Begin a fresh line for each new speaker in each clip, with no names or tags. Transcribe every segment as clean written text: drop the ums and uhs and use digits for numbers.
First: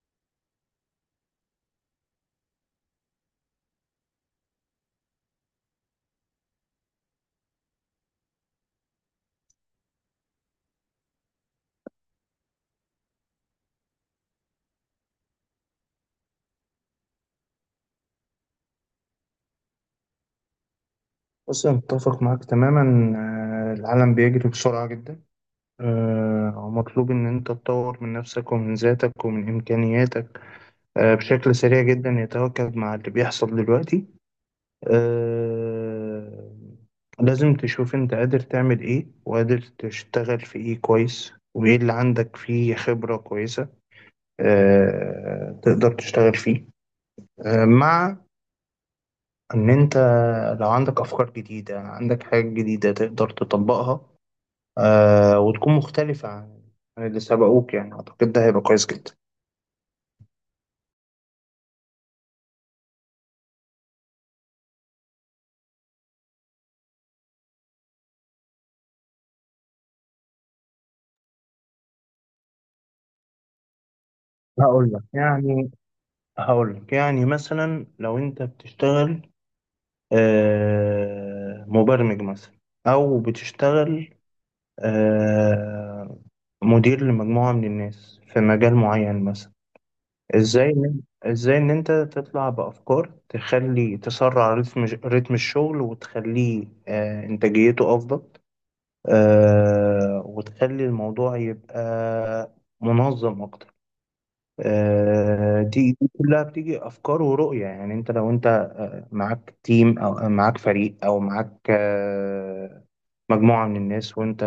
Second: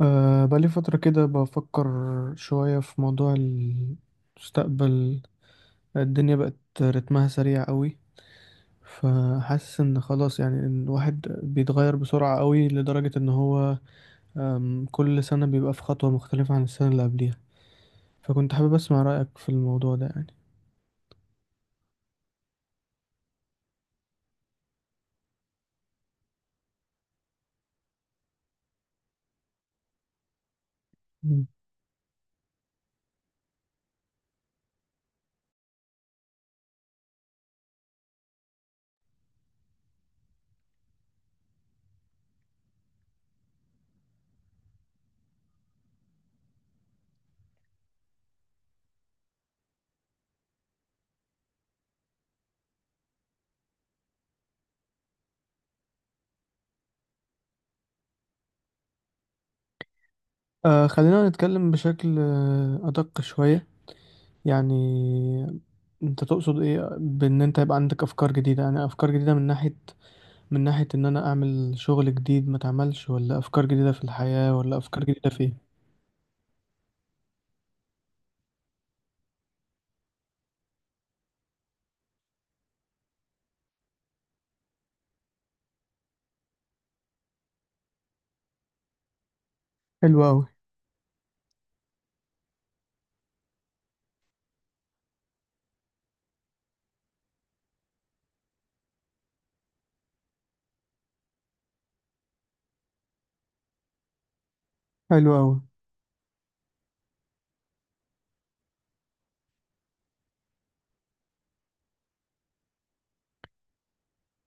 بقالي فترة كده بفكر شوية في موضوع المستقبل. الدنيا بقت رتمها سريع قوي، فحاسس ان خلاص، يعني ان الواحد بيتغير بسرعة قوي لدرجة ان هو كل سنة بيبقى في خطوة مختلفة عن السنة اللي قبليها. فكنت حابب اسمع رأيك في الموضوع ده يعني.
بص، أنا متفق معاك تماما. العالم بيجري بسرعة جدا. ومطلوب إن أنت تطور من نفسك ومن ذاتك ومن إمكانياتك
مم.
بشكل سريع جدا يتواكب مع اللي بيحصل دلوقتي. آه، لازم تشوف أنت قادر تعمل إيه وقادر تشتغل في إيه كويس وإيه اللي عندك فيه خبرة كويسة تقدر تشتغل فيه مع إن أنت لو عندك أفكار جديدة عندك حاجات جديدة تقدر تطبقها، وتكون مختلفة عن اللي سبقوك. يعني أعتقد ده هيبقى كويس جدا.
خلينا نتكلم بشكل أدق شوية. يعني انت تقصد ايه بان انت يبقى عندك افكار جديدة؟ يعني افكار جديدة من ناحية إن أنا أعمل شغل جديد ما اتعملش، ولا أفكار جديدة في الحياة، ولا
هقول لك
أفكار جديدة في إيه؟
يعني هقول لك، يعني مثلا لو أنت بتشتغل مبرمج مثلا، أو بتشتغل آه مدير لمجموعة من الناس في مجال معين مثلا،
حلو أوي.
إزاي إن- إزاي إن أنت تطلع بأفكار تخلي تسرع رتم الشغل، وتخليه إنتاجيته أفضل، وتخلي الموضوع يبقى منظم أكتر.
حلو أوي.
دي كلها بتيجي أفكار ورؤية. يعني لو أنت معاك تيم، أو معاك فريق، أو معاك مجموعة من الناس، وأنت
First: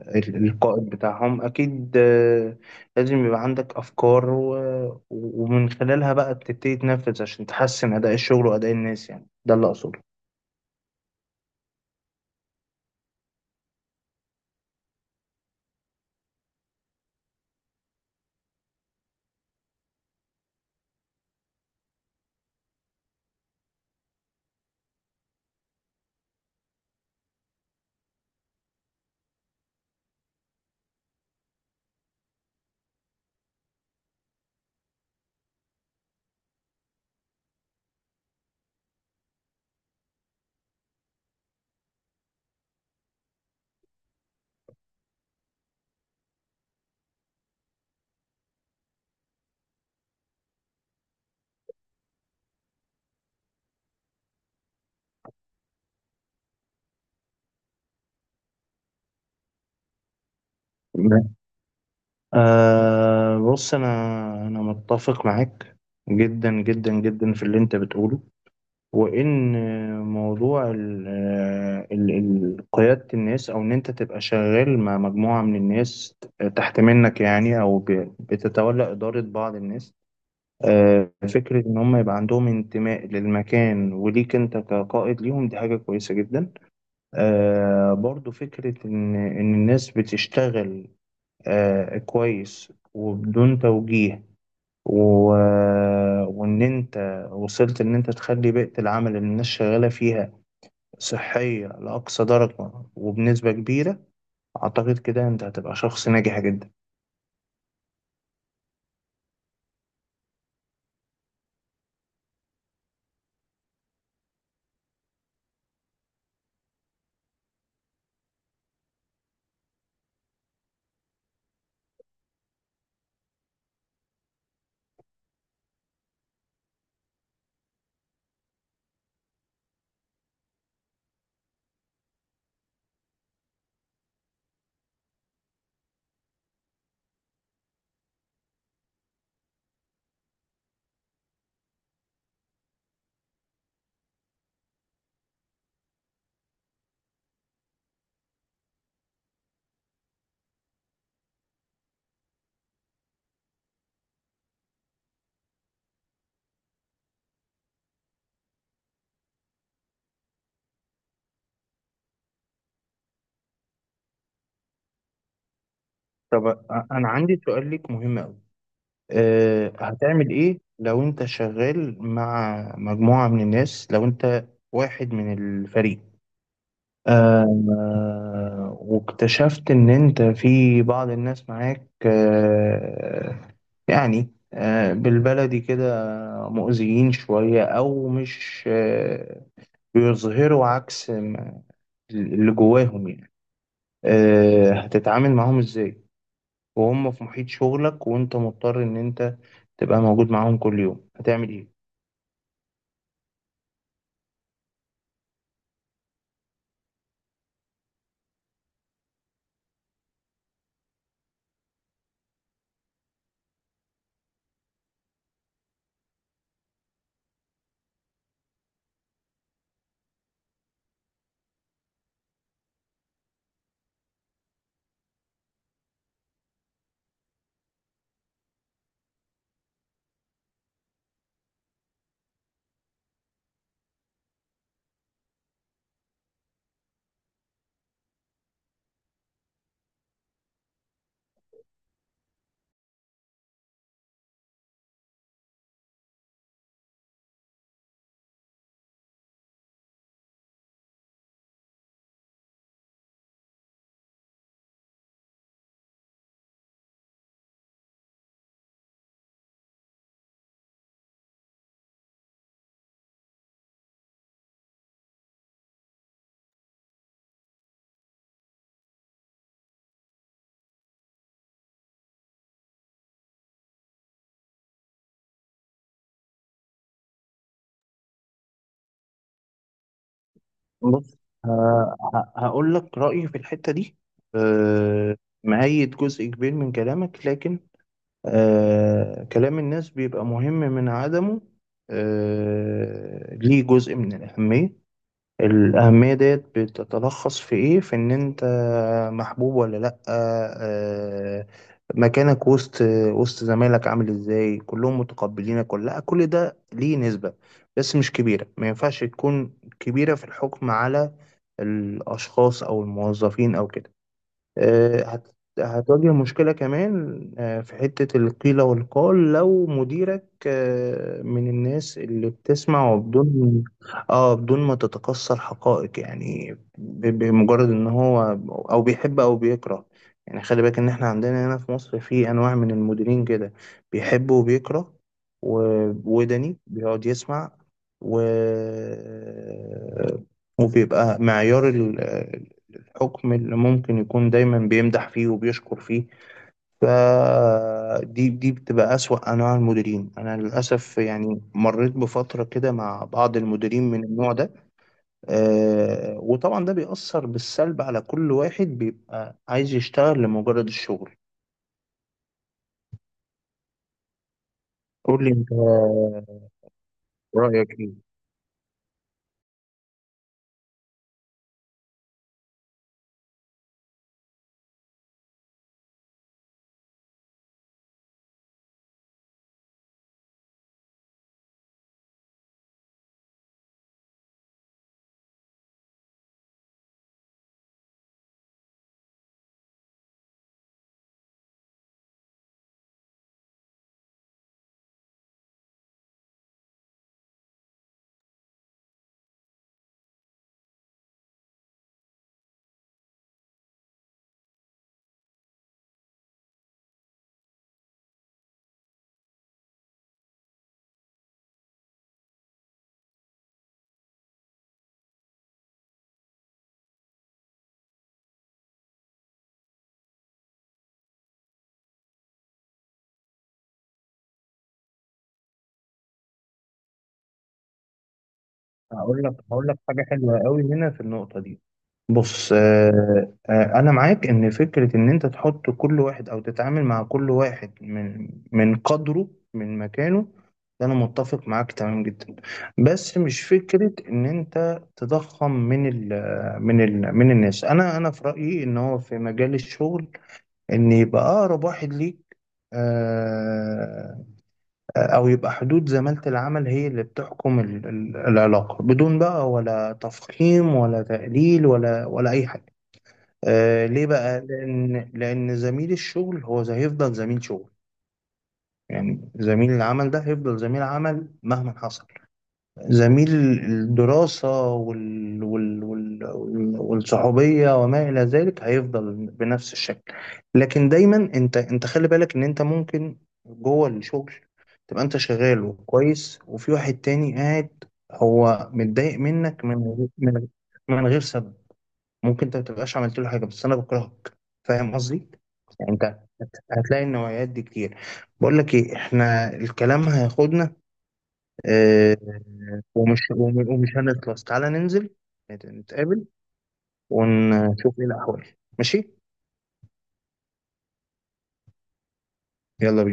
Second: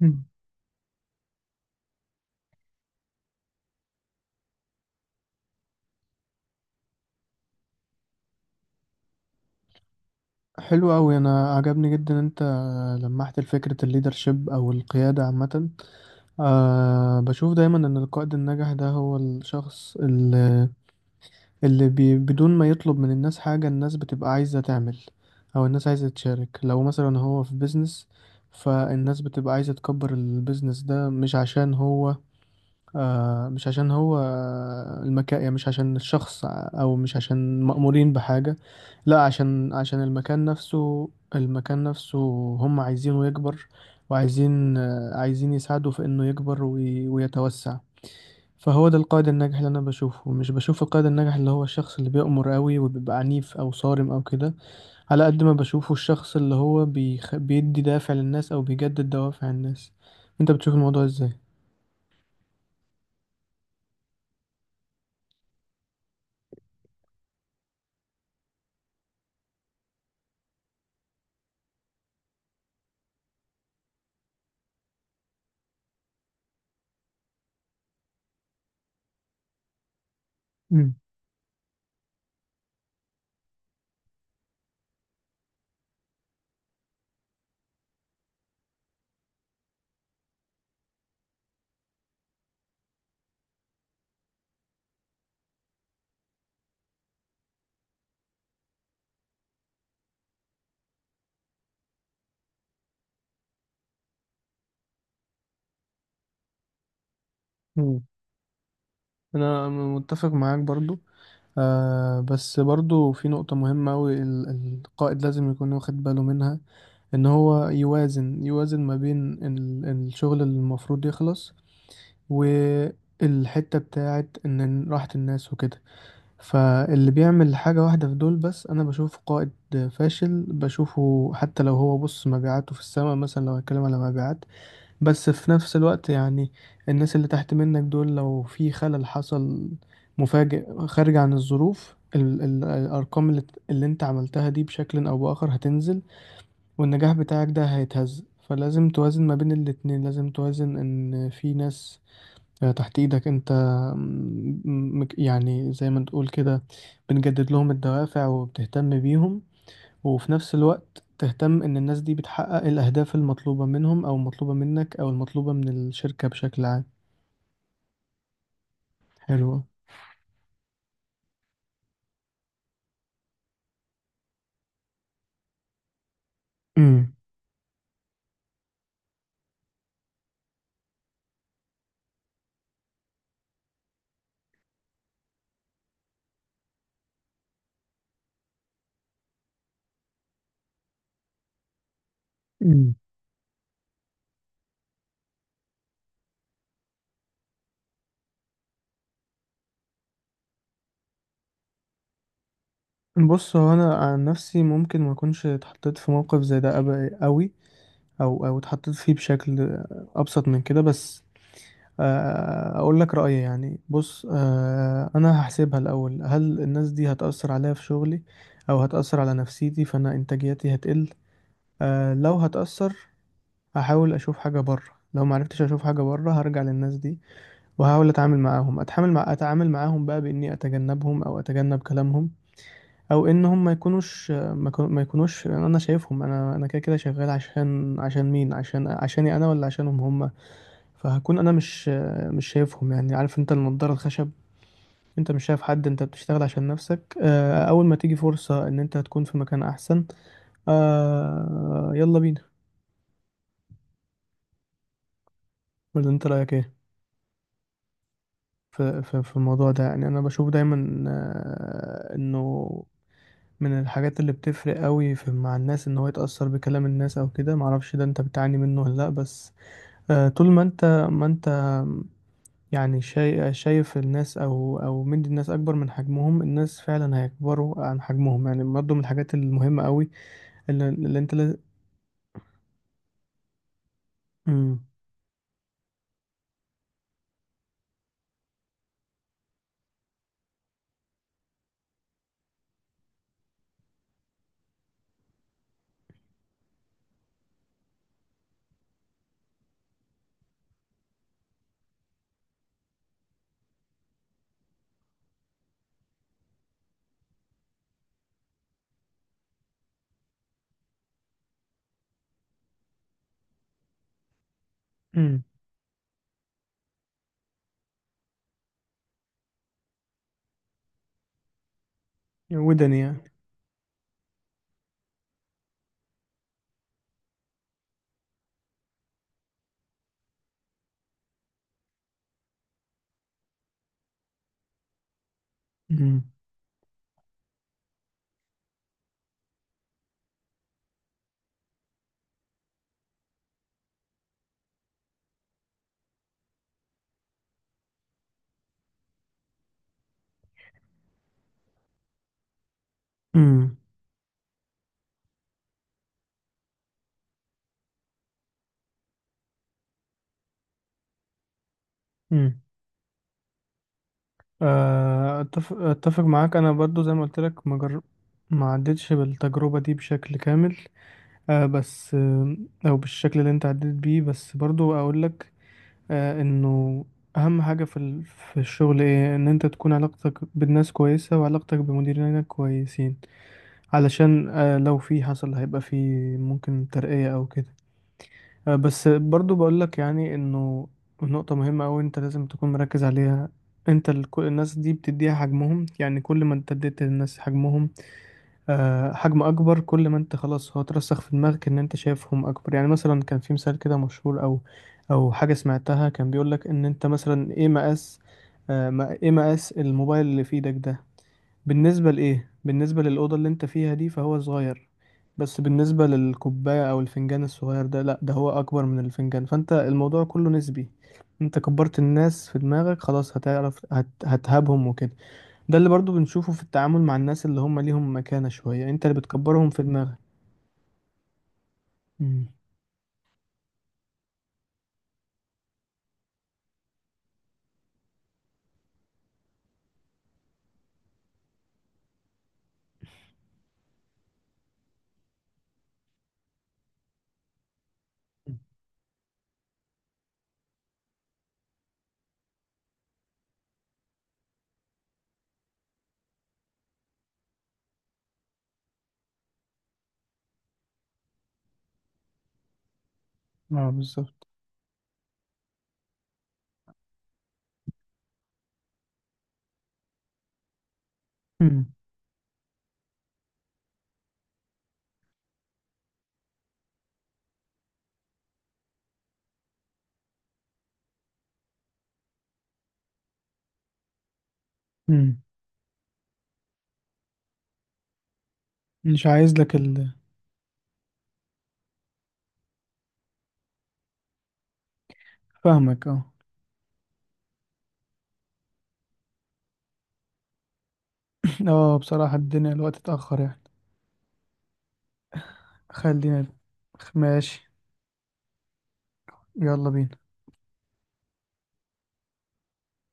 مم.
القائد بتاعهم، أكيد لازم يبقى عندك أفكار، ومن خلالها بقى بتبتدي تنفذ عشان تحسن أداء الشغل وأداء الناس. يعني ده اللي أقصده.
حلو أوي، أنا عجبني جدا أنت لمحت فكرة الليدرشيب أو القيادة عامة. بشوف دايما إن القائد الناجح ده هو الشخص اللي بدون ما يطلب من الناس حاجة، الناس بتبقى عايزة تعمل، أو الناس عايزة تشارك. لو مثلا هو في بيزنس، فالناس بتبقى عايزة تكبر البيزنس ده، مش عشان هو، مش عشان هو المكان، يعني مش عشان الشخص، او مش عشان مأمورين بحاجة، لا عشان المكان نفسه. المكان نفسه هم عايزينه يكبر، وعايزين عايزين يساعدوا في انه يكبر ويتوسع. فهو ده القائد الناجح اللي انا بشوفه، مش بشوف القائد الناجح اللي هو الشخص اللي بيأمر قوي وبيبقى عنيف او صارم او كده. على قد ما بشوفه الشخص اللي هو بيدي دافع للناس او بيجدد دوافع الناس. انت بتشوف الموضوع ازاي؟
أه بص، أنا متفق معاك جدا جدا جدا في اللي أنت بتقوله، وإن موضوع قيادة الناس، أو إن أنت تبقى شغال مع مجموعة من الناس تحت منك، يعني أو بتتولى إدارة بعض الناس، أه فكرة إن هم يبقى عندهم انتماء للمكان وليك أنت كقائد ليهم، دي حاجة كويسة جدا. أه برضو فكرة إن الناس بتشتغل كويس وبدون توجيه، و... آه، وإن وصلت إن أنت تخلي بيئة العمل اللي الناس شغالة فيها صحية لأقصى درجة، وبنسبة كبيرة أعتقد كده أنت هتبقى شخص ناجح جدا.
مم. انا متفق معاك برضو. بس برضو في نقطة مهمة أوي، القائد لازم يكون واخد باله منها، ان هو يوازن ما بين الشغل اللي المفروض يخلص والحتة بتاعت ان راحة الناس وكده. فاللي بيعمل حاجة واحدة في دول بس انا بشوف قائد فاشل بشوفه، حتى لو هو بص مبيعاته في السماء، مثلا لو هتكلم على مبيعات. بس في نفس الوقت، يعني الناس اللي تحت منك دول لو في خلل حصل مفاجئ خارج عن الظروف، ال ال الأرقام اللي انت عملتها دي بشكل أو بآخر هتنزل، والنجاح بتاعك ده هيتهز. فلازم توازن ما بين الاتنين، لازم توازن إن في ناس تحت إيدك انت، يعني زي ما تقول كده بنجدد لهم الدوافع وبتهتم بيهم، وفي نفس الوقت تهتم إن الناس دي بتحقق الأهداف المطلوبة منهم أو المطلوبة منك أو المطلوبة من الشركة
طب،
بشكل عام.
أنا عندي سؤال ليك مهم أوي.
حلوة.
هتعمل إيه لو أنت شغال مع مجموعة من الناس، لو أنت واحد من الفريق،
أمم.
واكتشفت إن أنت في بعض الناس معاك، بالبلدي كده، مؤذيين شوية، أو مش بيظهروا عكس ما- اللي
أمم.
جواهم يعني، هتتعامل معاهم إزاي وهم في محيط شغلك، وأنت مضطر إن أنت تبقى موجود معاهم كل يوم؟ هتعمل إيه؟
بص، هو أنا عن نفسي ممكن ما أكونش اتحطيت في موقف زي ده أوي، أو اتحطيت فيه بشكل أبسط من كده. بس أقول لك رأيي، يعني بص، أنا هحسبها الأول: هل الناس دي هتأثر عليا في شغلي، أو هتأثر على نفسيتي فأنا إنتاجيتي هتقل؟ لو هتأثر هحاول اشوف حاجه بره. لو ما عرفتش اشوف حاجه بره هرجع للناس دي، وهحاول اتعامل معاهم بقى، باني اتجنبهم او اتجنب كلامهم، او ان هم ما يكونوش انا شايفهم. انا كده كده شغال عشان عشان مين؟ عشان عشاني انا، ولا عشانهم هم؟ فهكون انا مش شايفهم. يعني عارف انت النضاره الخشب؟ انت مش شايف حد، انت بتشتغل عشان نفسك. اول ما تيجي فرصه ان انت تكون في مكان احسن، يلا بينا. ولا انت رايك ايه في في الموضوع ده؟ يعني انا بشوف دايما انه من الحاجات اللي بتفرق قوي في مع الناس ان هو يتأثر بكلام الناس او كده. معرفش ده انت بتعاني منه ولا لا، بس طول ما انت ما انت يعني شايف الناس او مدي الناس اكبر من حجمهم، الناس فعلا هيكبروا عن حجمهم. يعني برضه من الحاجات المهمة قوي اللي
بص،
انت لازم
هقول لك رأيي في الحتة دي. آه، مؤيد جزء كبير من كلامك، لكن كلام الناس بيبقى مهم من عدمه ليه جزء من الأهمية. الأهمية ديت بتتلخص في إيه؟ في إن أنت محبوب ولا لأ، مكانك وسط زمايلك عامل إزاي، كلهم متقبلينك ولا لأ، كل ده ليه نسبة، بس مش كبيرة. ما ينفعش تكون كبيرة في الحكم على الأشخاص أو الموظفين أو كده. هتواجه مشكلة كمان في حتة القيل والقال، لو مديرك من الناس اللي بتسمع،
ودني يعني.
وبدون اه بدون ما تتقصى الحقائق، يعني بمجرد ان هو او بيحب او بيكره. يعني خلي بالك ان احنا عندنا هنا في مصر في انواع من المديرين كده، بيحب وبيكره،
مم.
ووداني بيقعد يسمع، و وبيبقى معيار حكم اللي ممكن يكون دايما بيمدح فيه وبيشكر فيه. فدي بتبقى أسوأ أنواع المديرين. أنا للأسف يعني مريت بفترة كده مع بعض
مم.
المديرين من النوع ده، وطبعا ده بيأثر بالسلب على كل واحد بيبقى عايز يشتغل لمجرد الشغل.
مم.
قول لي أنت
أتفق معاك. أنا برضو زي ما قلت لك،
رأيك إيه.
ما عدتش بالتجربة دي بشكل كامل، بس أو بالشكل اللي أنت عديت بيه. بس برضو أقول لك إنه أهم حاجة في في الشغل إيه، إن أنت تكون علاقتك بالناس كويسة وعلاقتك بمديرينك كويسين، علشان لو في حصل هيبقى في ممكن ترقية أو كده. بس برضو بقول لك، يعني انه نقطة مهمة أوي انت لازم تكون مركز عليها. انت كل الناس دي بتديها حجمهم، يعني كل ما انت اديت للناس حجمهم حجم اكبر، كل ما انت خلاص هو ترسخ في دماغك ان انت شايفهم اكبر. يعني مثلا كان في مثال كده مشهور او حاجة سمعتها، كان بيقول لك ان انت مثلا ايه مقاس ايه مقاس الموبايل اللي في ايدك ده بالنسبة لإيه؟ بالنسبة للأوضة اللي أنت فيها دي فهو صغير، بس بالنسبة للكوباية أو الفنجان الصغير ده لأ، ده هو أكبر من الفنجان. فأنت الموضوع كله نسبي، أنت كبرت الناس في دماغك خلاص هتعرف هتهابهم وكده. ده اللي برضو بنشوفه في التعامل مع الناس اللي هم ليهم مكانة شوية، أنت اللي
هقول
بتكبرهم
لك
في
حاجة
دماغك.
حلوة قوي هنا في النقطة دي.
مم.
بص، أنا معاك إن فكرة إن أنت تحط كل واحد، أو تتعامل مع كل واحد من قدره، من مكانه، ده أنا متفق معاك تمام جدا. بس مش فكرة إن أنت تضخم من ال من ال من الناس. أنا في رأيي إن هو في مجال الشغل إن يبقى أقرب واحد ليك، آه، أو يبقى حدود زمالة العمل هي اللي بتحكم العلاقة، بدون بقى ولا تفخيم ولا تقليل ولا أي حاجة.
اه،
ليه بقى؟
بالظبط.
لأن زميل الشغل هو هيفضل زميل شغل. يعني زميل العمل ده هيفضل زميل عمل مهما
مم.
حصل. زميل الدراسة والصحوبية وما إلى ذلك هيفضل بنفس الشكل. لكن دايما أنت خلي بالك إن أنت ممكن جوه الشغل تبقى أنت
مم.
شغال وكويس، وفي واحد تاني قاعد هو متضايق
مش عايز
منك
لك ال...
من غير سبب. ممكن أنت ما تبقاش عملت له حاجة، بس أنا بكرهك. فاهم قصدي؟ يعني أنت
فاهمك اه.
هتلاقي النوعيات دي كتير. بقول لك إيه، إحنا الكلام هياخدنا،
اه،
آه،
بصراحة الدنيا الوقت اتأخر يعني.
ومش هنخلص. تعالى ننزل، نتقابل
خلينا. ماشي.
ونشوف ايه الأحوال. ماشي؟
يلا بينا.
يلا بينا.